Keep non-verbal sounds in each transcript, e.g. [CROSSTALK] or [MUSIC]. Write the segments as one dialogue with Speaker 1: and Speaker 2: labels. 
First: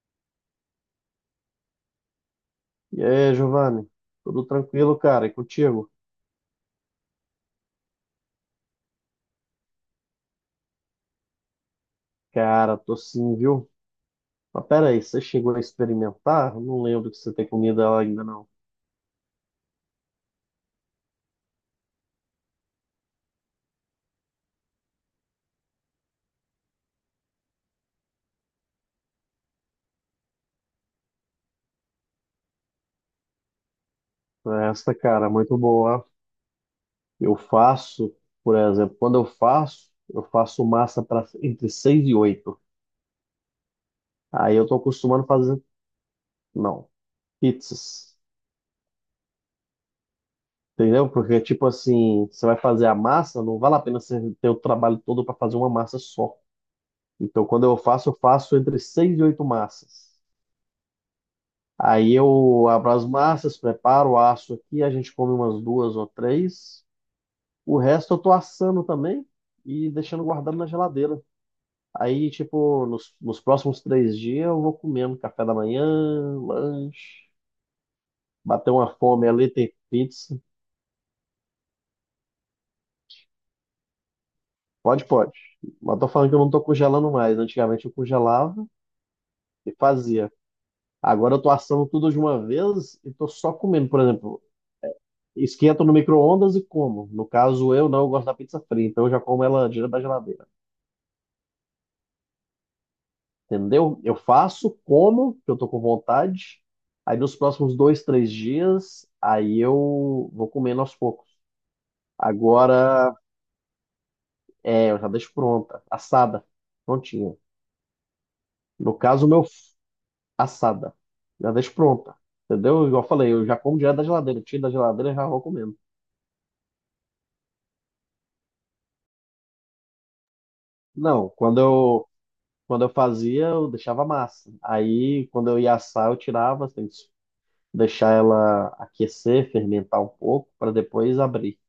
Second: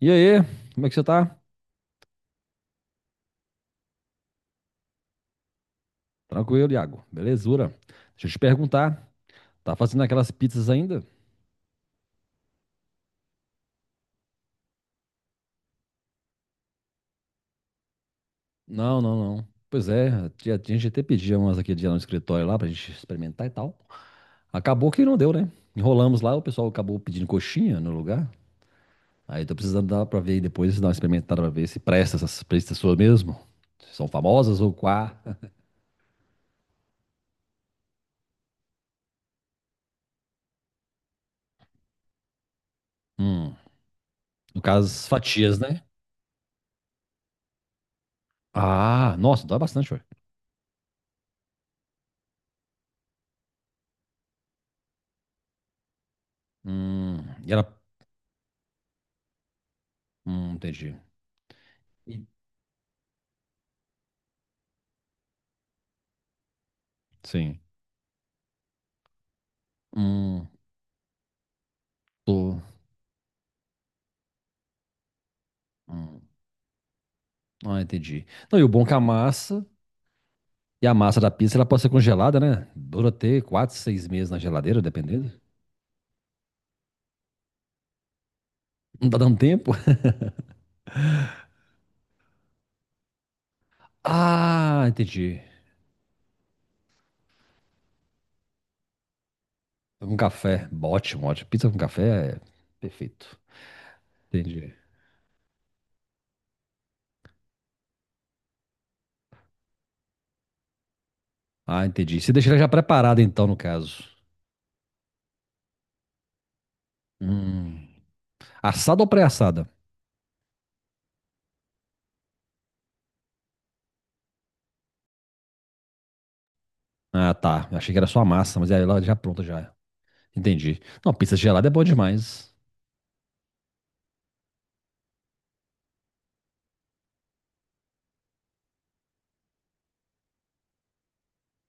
Speaker 1: E aí, como é que você tá?
Speaker 2: E aí, Giovanni? Tudo tranquilo, cara? E contigo?
Speaker 1: Tranquilo, Iago. Belezura. Deixa eu te perguntar, tá fazendo aquelas pizzas ainda?
Speaker 2: Cara, tô sim, viu? Mas pera aí, você chegou a experimentar? Eu não lembro que você tem comida lá ainda, não.
Speaker 1: Não, não, não. Pois é, a gente até pedia umas aquele dia no escritório lá pra gente experimentar e tal. Acabou que não deu, né? Enrolamos lá, o pessoal acabou pedindo coxinha no lugar. Aí tô precisando dar pra ver aí depois, dar uma experimentada pra ver se presta essas pizzas suas mesmo. Se são famosas ou
Speaker 2: Essa,
Speaker 1: quá.
Speaker 2: cara, é
Speaker 1: [LAUGHS]
Speaker 2: muito boa. Eu faço, por exemplo, quando eu faço massa para entre 6 e 8.
Speaker 1: Hum,
Speaker 2: Aí
Speaker 1: no
Speaker 2: eu tô
Speaker 1: caso, as
Speaker 2: acostumado a
Speaker 1: fatias,
Speaker 2: fazer,
Speaker 1: né?
Speaker 2: não, pizzas.
Speaker 1: Ah, nossa, dói bastante, ué.
Speaker 2: Entendeu? Porque, tipo assim, você vai fazer a massa, não vale a pena você ter o trabalho todo para fazer uma massa só.
Speaker 1: Hum,
Speaker 2: Então,
Speaker 1: e
Speaker 2: quando
Speaker 1: ela.
Speaker 2: eu faço entre 6 e 8 massas.
Speaker 1: Entendi.
Speaker 2: Aí
Speaker 1: E-
Speaker 2: eu abro as massas, preparo o aço aqui, a gente come umas duas ou três.
Speaker 1: Sim.
Speaker 2: O resto eu tô assando também e deixando
Speaker 1: Hum,
Speaker 2: guardado na geladeira. Aí,
Speaker 1: tô.
Speaker 2: tipo, nos próximos 3 dias eu vou comendo café da manhã,
Speaker 1: Hum.
Speaker 2: lanche,
Speaker 1: Ah, entendi. Não, e o
Speaker 2: bater
Speaker 1: bom é que
Speaker 2: uma fome ali, tem pizza.
Speaker 1: a massa da pizza, ela pode ser congelada, né? Dura até quatro, seis meses na geladeira,
Speaker 2: Pode,
Speaker 1: dependendo.
Speaker 2: pode. Mas tô falando que eu não tô congelando mais. Antigamente eu congelava
Speaker 1: Não tá dando tempo.
Speaker 2: e
Speaker 1: [LAUGHS]
Speaker 2: fazia. Agora eu tô assando tudo de uma vez e tô só comendo. Por exemplo,
Speaker 1: Ah, entendi.
Speaker 2: esquento no micro-ondas e como. No caso, eu não eu gosto da pizza fria, então eu já como ela direto da
Speaker 1: Então, com
Speaker 2: geladeira.
Speaker 1: café. Ótimo, ótimo. Pizza com café é perfeito.
Speaker 2: Entendeu? Eu faço,
Speaker 1: Entendi.
Speaker 2: como, que eu tô com vontade. Aí nos próximos 2, 3 dias, aí eu vou comendo aos poucos.
Speaker 1: Ah, entendi. Você deixa ela já
Speaker 2: Agora,
Speaker 1: preparada, então, no caso.
Speaker 2: eu já deixo pronta, assada, prontinha.
Speaker 1: Hum.
Speaker 2: No
Speaker 1: Assada ou
Speaker 2: caso,
Speaker 1: pré-assada?
Speaker 2: assada, já deixo pronta, entendeu? Igual eu falei, eu já como direto da geladeira, tiro da geladeira e já vou comendo.
Speaker 1: Ah, tá. Eu achei que era só a massa, mas aí ela já pronta já. Entendi. Não,
Speaker 2: Não,
Speaker 1: pizza
Speaker 2: quando
Speaker 1: gelada é boa
Speaker 2: eu,
Speaker 1: demais.
Speaker 2: quando eu fazia, eu deixava massa. Aí, quando eu ia assar, eu tirava, assim, deixar ela aquecer, fermentar um pouco, para depois abrir.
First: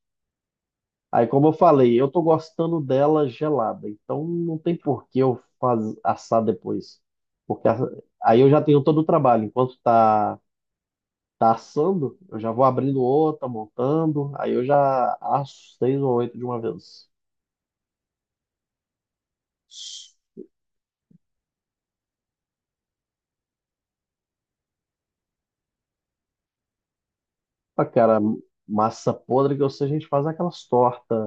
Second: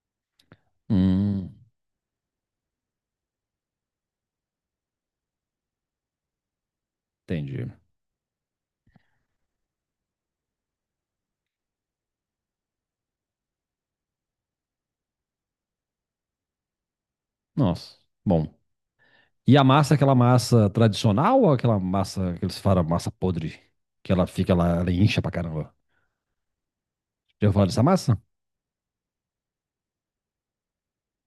Speaker 2: Aí, como eu
Speaker 1: Hum,
Speaker 2: falei, eu tô gostando dela gelada, então não tem por que eu assar depois. Porque
Speaker 1: entendi.
Speaker 2: a- Aí eu já tenho todo o trabalho. Enquanto tá assando, eu já vou abrindo outra, montando, aí eu já asso seis ou oito de uma vez.
Speaker 1: Nossa. Bom. E a massa é aquela massa tradicional ou aquela massa que eles falam, massa podre? Que ela fica lá, ela incha pra caramba. Já falar dessa
Speaker 2: Ah, cara,
Speaker 1: massa?
Speaker 2: massa podre que eu sei, a gente faz aquelas tortas,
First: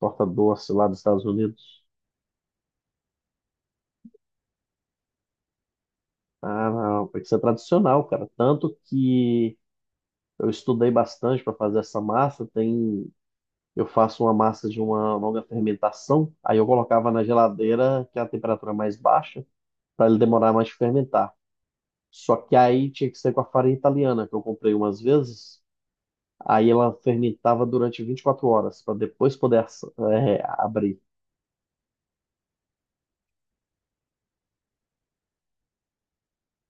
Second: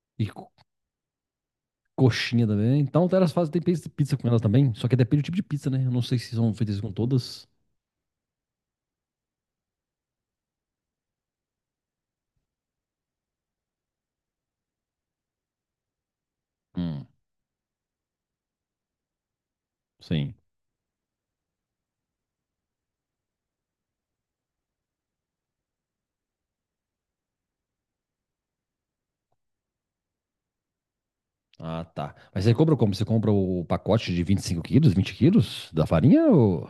Speaker 2: torta
Speaker 1: E
Speaker 2: doce lá dos Estados Unidos.
Speaker 1: coxinha também. Então, elas fazem, tem pizza com elas também. Só que depende do tipo de pizza, né? Eu não sei se são
Speaker 2: Ah,
Speaker 1: feitas com
Speaker 2: não, tem que ser
Speaker 1: todas.
Speaker 2: tradicional, cara. Tanto que eu estudei bastante para fazer essa massa. Tem, eu faço uma massa de uma longa fermentação, aí eu
Speaker 1: Hum,
Speaker 2: colocava na geladeira, que é a temperatura mais baixa, para ele
Speaker 1: sim.
Speaker 2: demorar mais de fermentar. Só que aí tinha que ser com a farinha italiana, que eu comprei umas vezes. Aí ela fermentava durante 24 horas, para depois poder abrir.
Speaker 1: Ah, tá. Mas você compra como? Você compra o pacote de 25 quilos, 20 quilos da farinha ou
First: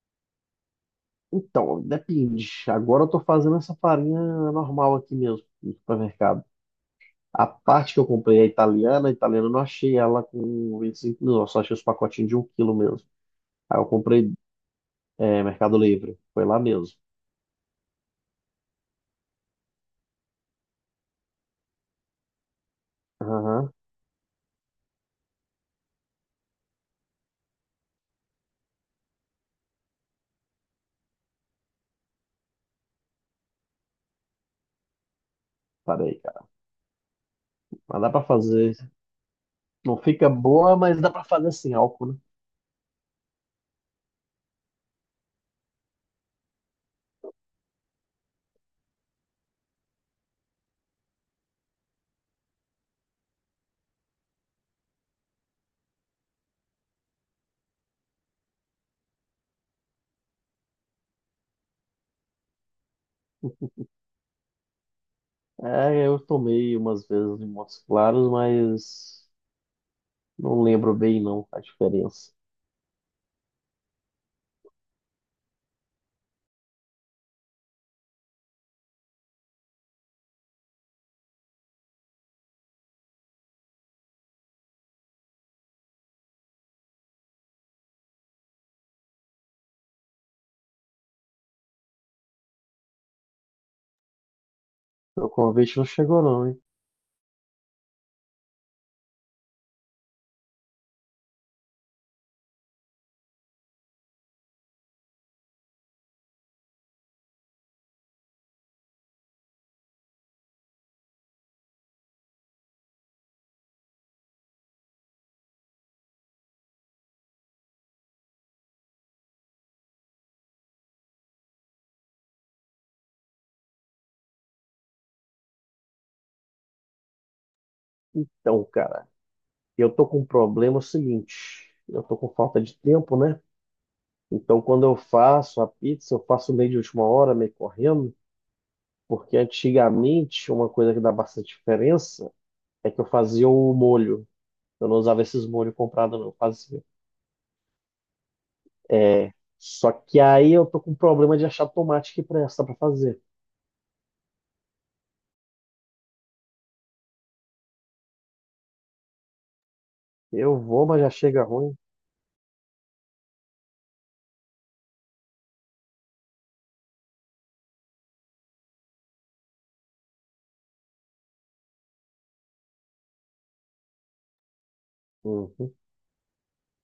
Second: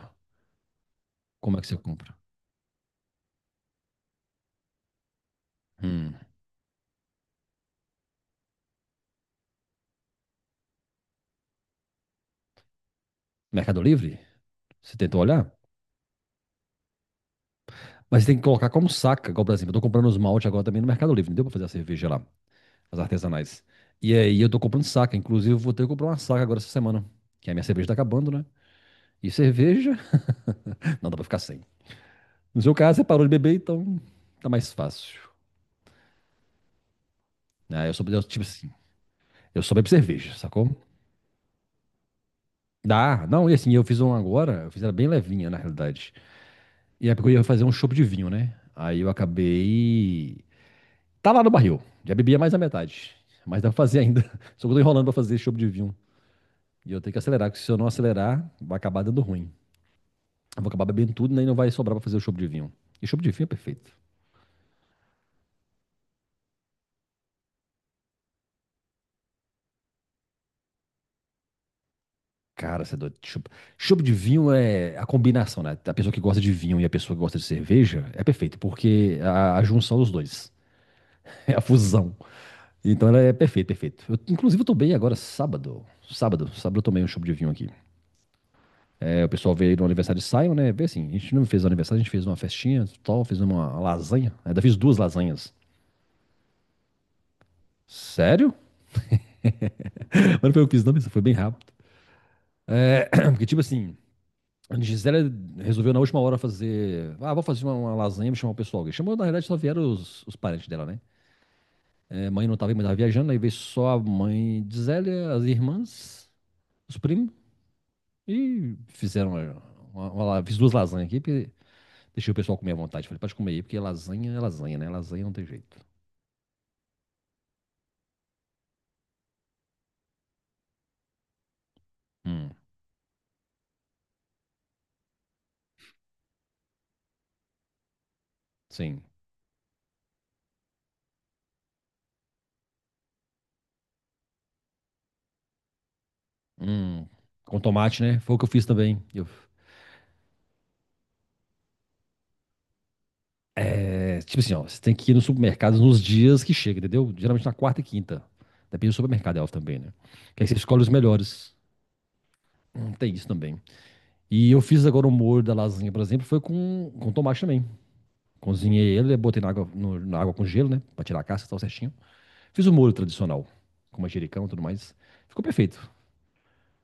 Speaker 1: como é que você
Speaker 2: Então,
Speaker 1: compra?
Speaker 2: depende. Agora eu estou fazendo essa farinha normal aqui mesmo, no
Speaker 1: Hum.
Speaker 2: supermercado. A parte que eu comprei é italiana, a italiana eu não achei ela com 25 mil, eu só achei os pacotinhos de um quilo mesmo. Aí
Speaker 1: Mercado
Speaker 2: eu
Speaker 1: Livre?
Speaker 2: comprei
Speaker 1: Você tentou olhar?
Speaker 2: Mercado Livre, foi lá mesmo.
Speaker 1: Mas você tem que colocar como saca, igual, por exemplo, eu tô comprando os malte agora também no Mercado Livre, não deu pra fazer a cerveja lá. As artesanais.
Speaker 2: Aham,
Speaker 1: E aí eu tô comprando saca. Inclusive, eu vou ter que comprar uma saca agora essa semana. Que a minha cerveja tá acabando, né? E cerveja. [LAUGHS] Não dá pra ficar sem. No seu caso, você parou de beber, então tá mais fácil.
Speaker 2: parei, cara.
Speaker 1: Ah, eu
Speaker 2: Mas
Speaker 1: sou
Speaker 2: dá
Speaker 1: eu,
Speaker 2: pra
Speaker 1: tipo assim.
Speaker 2: fazer.
Speaker 1: Eu só bebo
Speaker 2: Não fica
Speaker 1: cerveja, sacou?
Speaker 2: boa, mas dá pra fazer sem álcool, né?
Speaker 1: Dá. Não, e assim, eu fiz uma agora. Eu fiz ela bem levinha, na realidade. E é porque eu ia fazer um chopp de vinho, né? Aí eu acabei. Tá lá no barril. Já bebia mais da metade. Mas dá pra fazer ainda. [LAUGHS] Só que eu tô enrolando pra fazer chopp de vinho. E eu tenho que acelerar, porque se eu não acelerar, vai acabar dando ruim. Eu vou acabar bebendo tudo, né? E não vai sobrar pra fazer o chopp de vinho. E chopp de vinho é perfeito.
Speaker 2: É, eu tomei umas vezes em Montes Claros, mas não lembro bem não a diferença.
Speaker 1: Cara, você é doido. Chopp de vinho é a combinação, né? A pessoa que gosta de vinho e a pessoa que gosta de cerveja é perfeito, porque a junção dos dois. [LAUGHS] É a fusão. Então ela é perfeita, perfeito. Eu, inclusive, eu tomei agora sábado. Sábado eu tomei um chopp de vinho aqui. É, o pessoal veio no aniversário de Simon, né? Vê assim, a gente não fez um aniversário, a gente fez uma festinha tal, fez uma lasanha. Ainda fiz duas
Speaker 2: Meu
Speaker 1: lasanhas.
Speaker 2: convite não chegou não, hein?
Speaker 1: Sério? [LAUGHS] Mas não foi eu que fiz, não, mas foi bem rápido. [CLEARS THROAT] Porque, tipo assim, a Gisele resolveu na última hora fazer. Ah, vou fazer uma lasanha, vou chamar o pessoal. Chamou, na realidade, só vieram os parentes dela, né? É, mãe não tava, mãe tava viajando, aí veio só a mãe de Zélia, as irmãs, os primos, e fizeram uma fiz duas lasanhas aqui, porque deixei o pessoal comer à vontade. Falei, pode comer aí, porque lasanha é lasanha, né? Lasanha não tem jeito.
Speaker 2: Então, cara, eu tô com um problema seguinte. Eu tô com
Speaker 1: Hum,
Speaker 2: falta de tempo, né? Então, quando eu faço a pizza, eu faço meio de última hora, meio correndo,
Speaker 1: sim.
Speaker 2: porque antigamente uma coisa que dá bastante diferença é que eu fazia o molho. Eu não usava esses molhos comprados, não. Eu fazia.
Speaker 1: Hum, com tomate, né? Foi o que eu fiz também. Eu
Speaker 2: É, só que aí eu tô com um problema de achar tomate que presta para fazer.
Speaker 1: é, tipo assim, ó, você tem que ir no supermercado nos dias que chega, entendeu? Geralmente na quarta e quinta. Depende do supermercado, é óbvio também, né? Que aí você
Speaker 2: Eu
Speaker 1: escolhe
Speaker 2: vou,
Speaker 1: os
Speaker 2: mas já chega
Speaker 1: melhores.
Speaker 2: ruim.
Speaker 1: Tem isso também. E eu fiz agora o molho da lasanha, por exemplo, foi com, tomate também. Cozinhei ele, né, botei na água, na água com gelo, né? Pra tirar a casca e tal certinho. Fiz o molho tradicional, com manjericão e tudo mais. Ficou
Speaker 2: Uhum.
Speaker 1: perfeito.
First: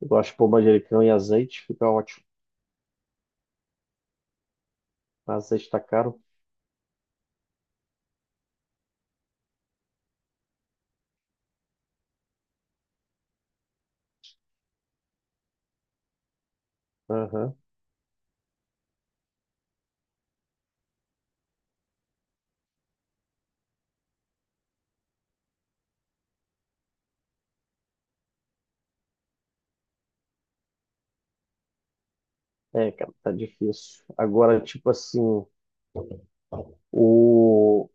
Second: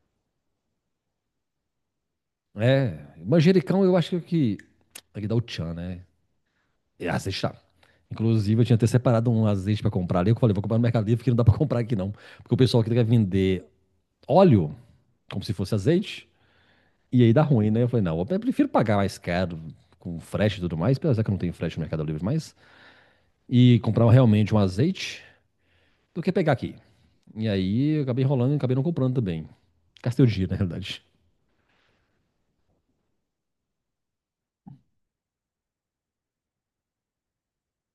Speaker 2: Eu gosto de pôr manjericão e azeite, fica ótimo.
Speaker 1: É, manjericão eu acho que é o que é que dá o
Speaker 2: Azeite
Speaker 1: tchan,
Speaker 2: tá
Speaker 1: né?
Speaker 2: caro.
Speaker 1: É azeite tá. Inclusive, eu tinha até separado um azeite pra comprar ali. Eu falei, vou comprar no Mercado Livre, porque não dá pra [LAUGHS] comprar aqui não. Porque o pessoal aqui quer vender óleo, como se fosse azeite, e aí dá
Speaker 2: Aham.
Speaker 1: ruim, né? Eu falei, não, eu prefiro pagar mais caro, com frete e tudo mais, apesar que eu não tenho frete no Mercado Livre mais, e comprar realmente um azeite, do que pegar aqui. E aí, eu acabei enrolando e acabei não comprando também. Gastei o dinheiro, na realidade.
Speaker 2: É, cara, tá difícil. Agora, tipo assim, o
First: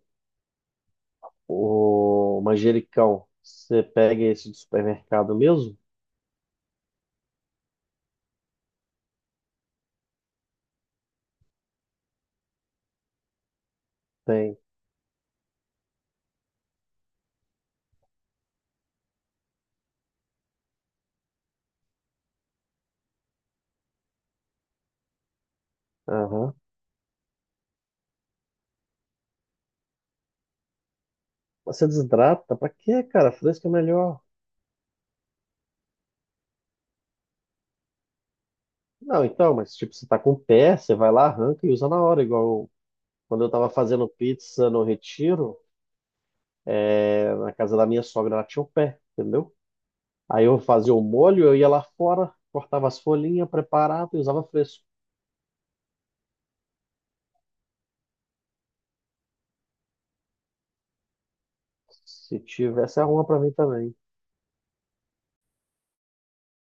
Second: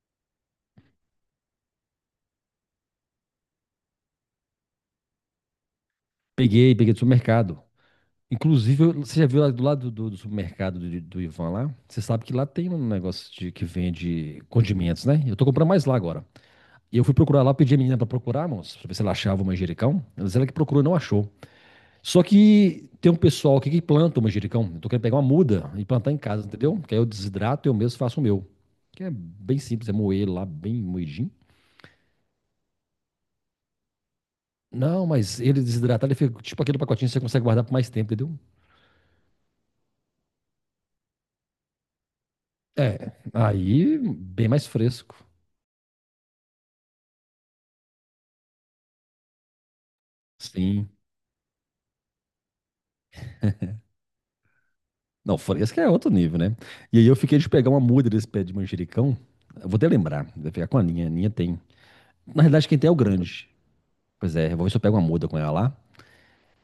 Speaker 2: O manjericão, você pega esse do supermercado mesmo?
Speaker 1: Peguei, peguei do supermercado. Inclusive, você já viu lá do lado do, do, supermercado do Ivan lá? Você sabe que lá tem um negócio de, que vende
Speaker 2: Tem.
Speaker 1: condimentos, né? Eu tô comprando mais lá agora. E eu fui procurar lá, pedi a menina pra procurar, moço, pra ver se ela achava o manjericão. Ela disse ela que procurou e não achou. Só que tem um pessoal aqui que planta o manjericão. Eu tô querendo pegar uma muda e plantar em casa,
Speaker 2: Aham.
Speaker 1: entendeu? Que aí eu desidrato e eu mesmo faço o meu. Que é bem simples, é moer ele lá, bem moidinho.
Speaker 2: Mas você desidrata? Pra quê, cara? Fresco é melhor.
Speaker 1: Não, mas ele desidratado, ele fica tipo aquele pacotinho que você consegue guardar por mais tempo, entendeu?
Speaker 2: Não, então, mas tipo, você tá com o pé, você vai lá, arranca e usa na hora. Igual
Speaker 1: É,
Speaker 2: quando eu tava
Speaker 1: aí
Speaker 2: fazendo
Speaker 1: bem mais
Speaker 2: pizza no
Speaker 1: fresco.
Speaker 2: Retiro, é, na casa da minha sogra, ela tinha o pé, entendeu? Aí eu
Speaker 1: Sim.
Speaker 2: fazia o molho, eu ia lá fora, cortava as folhinhas, preparava e usava fresco.
Speaker 1: Não, fresca é outro nível, né? E aí eu fiquei de pegar uma muda desse pé de manjericão. Eu vou até lembrar, vou pegar com a Ninha. A Ninha tem.
Speaker 2: Se
Speaker 1: Na realidade, quem tem é o
Speaker 2: tivesse, arruma pra
Speaker 1: grande.
Speaker 2: mim também.
Speaker 1: Pois é, eu vou ver se eu pego uma muda com ela lá.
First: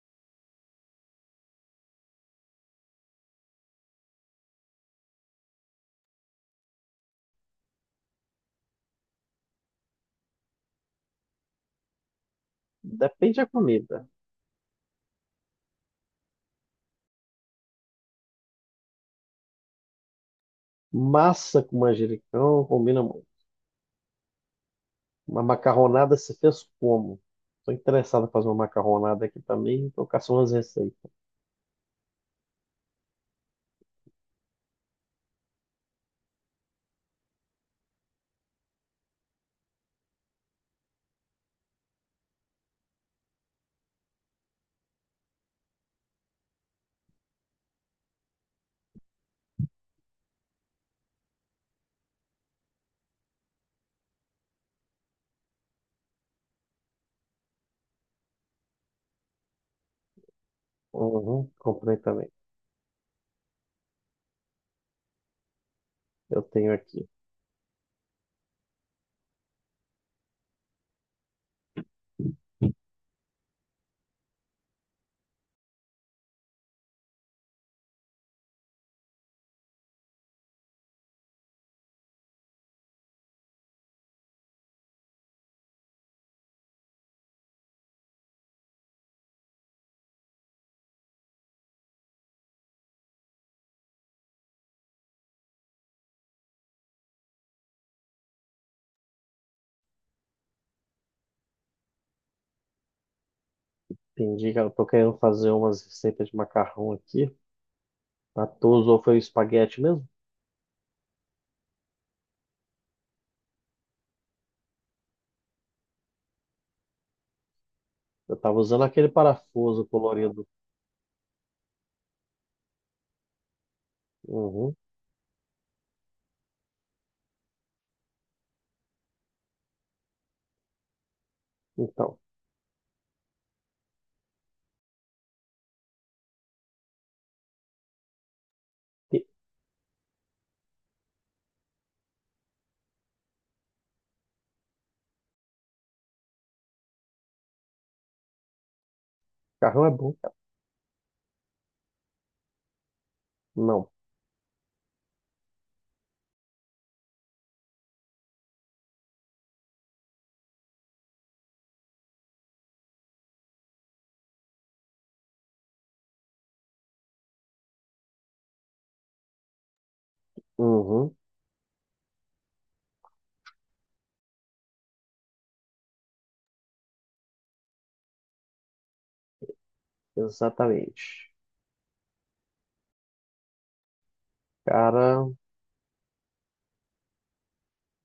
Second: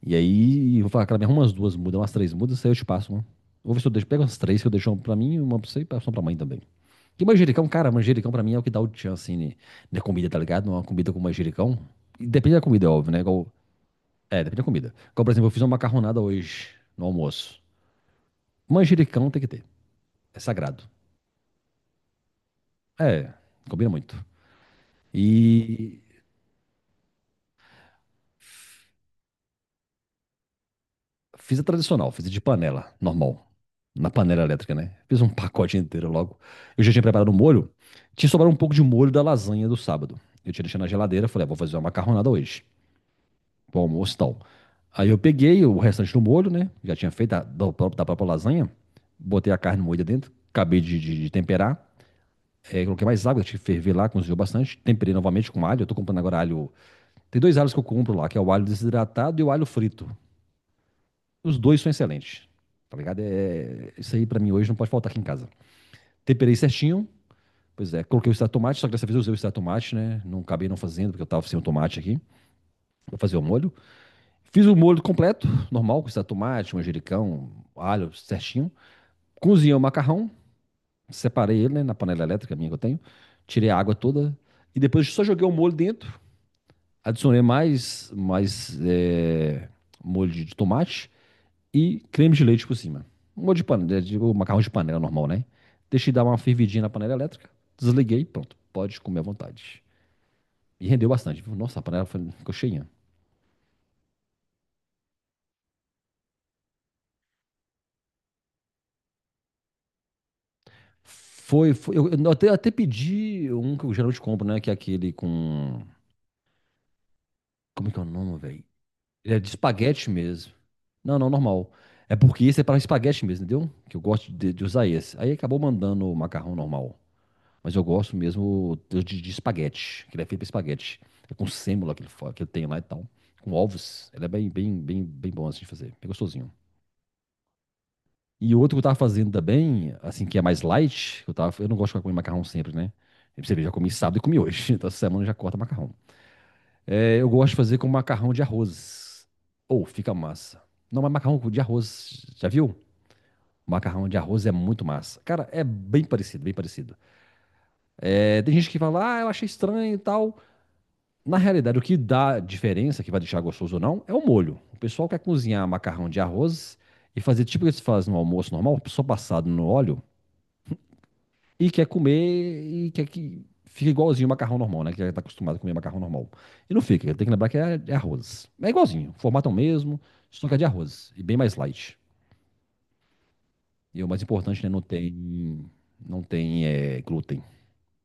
Speaker 1: E aí eu vou falar, cara, me arruma umas duas mudas, umas três mudas, aí eu te passo uma. Vou ver se eu deixo, pego umas três que eu deixo uma pra mim, uma pra você e passo uma pra mãe também. Que manjericão, cara, manjericão pra mim é o que dá o tchan, assim, né, na comida, tá ligado? Uma comida com manjericão. E depende da comida, é óbvio, né?
Speaker 2: Depende
Speaker 1: Igual,
Speaker 2: da comida.
Speaker 1: é, depende da comida. Igual, por exemplo, eu fiz uma macarronada hoje, no almoço. Manjericão tem que ter. É sagrado.
Speaker 2: Massa com manjericão combina.
Speaker 1: É, combina muito.
Speaker 2: Uma
Speaker 1: E
Speaker 2: macarronada se fez como? Estou interessado em fazer uma macarronada aqui também. Estou caçando umas receitas.
Speaker 1: fiz a tradicional, fiz a de panela, normal. Na panela elétrica, né? Fiz um pacote inteiro logo. Eu já tinha preparado o molho. Tinha sobrado um pouco de molho da lasanha do sábado. Eu tinha deixado na geladeira, falei, ah, vou fazer uma macarronada hoje, pro almoço e tal. Aí eu peguei o restante do molho, né? Já tinha feito da própria lasanha. Botei a carne moída dentro, acabei de temperar. É, coloquei mais água, tive que ferver lá, cozinhou bastante. Temperei novamente com alho. Eu tô comprando agora alho. Tem dois alhos que eu compro lá, que é o alho desidratado e o alho frito.
Speaker 2: Uhum,
Speaker 1: Os dois são
Speaker 2: comprei também.
Speaker 1: excelentes. Tá ligado? Isso aí pra mim hoje não pode faltar aqui em casa.
Speaker 2: Eu
Speaker 1: Temperei
Speaker 2: tenho
Speaker 1: certinho.
Speaker 2: aqui.
Speaker 1: Pois é, coloquei o extrato de tomate, só que dessa vez eu usei o extrato de tomate, né? Não acabei não fazendo, porque eu tava sem o tomate aqui. Vou fazer o molho. Fiz o molho completo, normal, com extrato de tomate, manjericão, alho, certinho. Cozinhei o macarrão, separei ele, né, na panela elétrica minha que eu tenho. Tirei a água toda. E depois só joguei o molho dentro. Adicionei mais molho de tomate e creme de leite por cima. Um molho de panela, digo, macarrão de panela normal, né? Deixei dar uma fervidinha na panela elétrica, desliguei, pronto, pode comer à vontade. E rendeu bastante, viu? Nossa, a panela ficou cheinha.
Speaker 2: Entendi, cara. Estou querendo fazer umas receitas de macarrão aqui. A tua usou foi o espaguete mesmo?
Speaker 1: Foi eu, até pedi um que eu geralmente compro, né? Que é aquele com. Como é que é o
Speaker 2: Eu
Speaker 1: nome,
Speaker 2: estava
Speaker 1: velho?
Speaker 2: usando aquele
Speaker 1: Ele é de
Speaker 2: parafuso
Speaker 1: espaguete
Speaker 2: colorido.
Speaker 1: mesmo. Não, não, normal. É porque esse é para espaguete mesmo, entendeu? Que eu gosto de
Speaker 2: Uhum.
Speaker 1: usar esse. Aí acabou mandando o macarrão normal. Mas eu gosto mesmo de espaguete, que ele é feito pra espaguete. É com sêmola que ele,
Speaker 2: Então,
Speaker 1: que ele tem lá e tal. Com ovos. Ele é bem, bem, bem, bem bom assim de fazer. É gostosinho. E outro que eu tava
Speaker 2: que-
Speaker 1: fazendo também, assim, que é mais light, eu não gosto de comer macarrão sempre, né? E pra você vê, já comi sábado e comi hoje. [LAUGHS] Então essa semana eu já corta macarrão. É, eu gosto de fazer com macarrão de arroz. Ou
Speaker 2: macarrão é bom,
Speaker 1: fica
Speaker 2: cara.
Speaker 1: massa. Não, mas macarrão de arroz, já viu?
Speaker 2: Não.
Speaker 1: Macarrão de arroz é muito massa. Cara, é bem parecido, bem parecido. É, tem gente que fala, ah, eu achei estranho e tal. Na realidade, o que dá diferença, que vai deixar gostoso ou não, é o molho. O pessoal quer cozinhar macarrão de arroz e fazer tipo o que se faz no almoço normal, só passado no óleo,
Speaker 2: Uhum.
Speaker 1: e quer comer e quer que fique igualzinho o macarrão normal, né? Que já está acostumado a comer macarrão normal. E não fica, tem que lembrar que é arroz. É igualzinho, o formato é o mesmo, só que é de arroz, e
Speaker 2: Exatamente.
Speaker 1: bem mais light. E o mais importante, né? Não
Speaker 2: Cara,
Speaker 1: tem, não tem glúten,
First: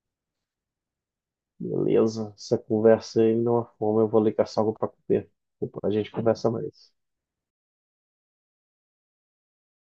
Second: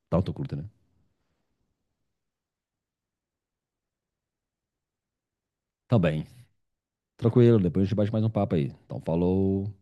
Speaker 1: tanto glúten, né?
Speaker 2: beleza. Essa conversa aí me deu uma fome. Eu vou ali caçar algo para comer. Depois a gente
Speaker 1: Também.
Speaker 2: conversa mais.
Speaker 1: Tranquilo, depois a gente bate mais um papo aí. Então, falou.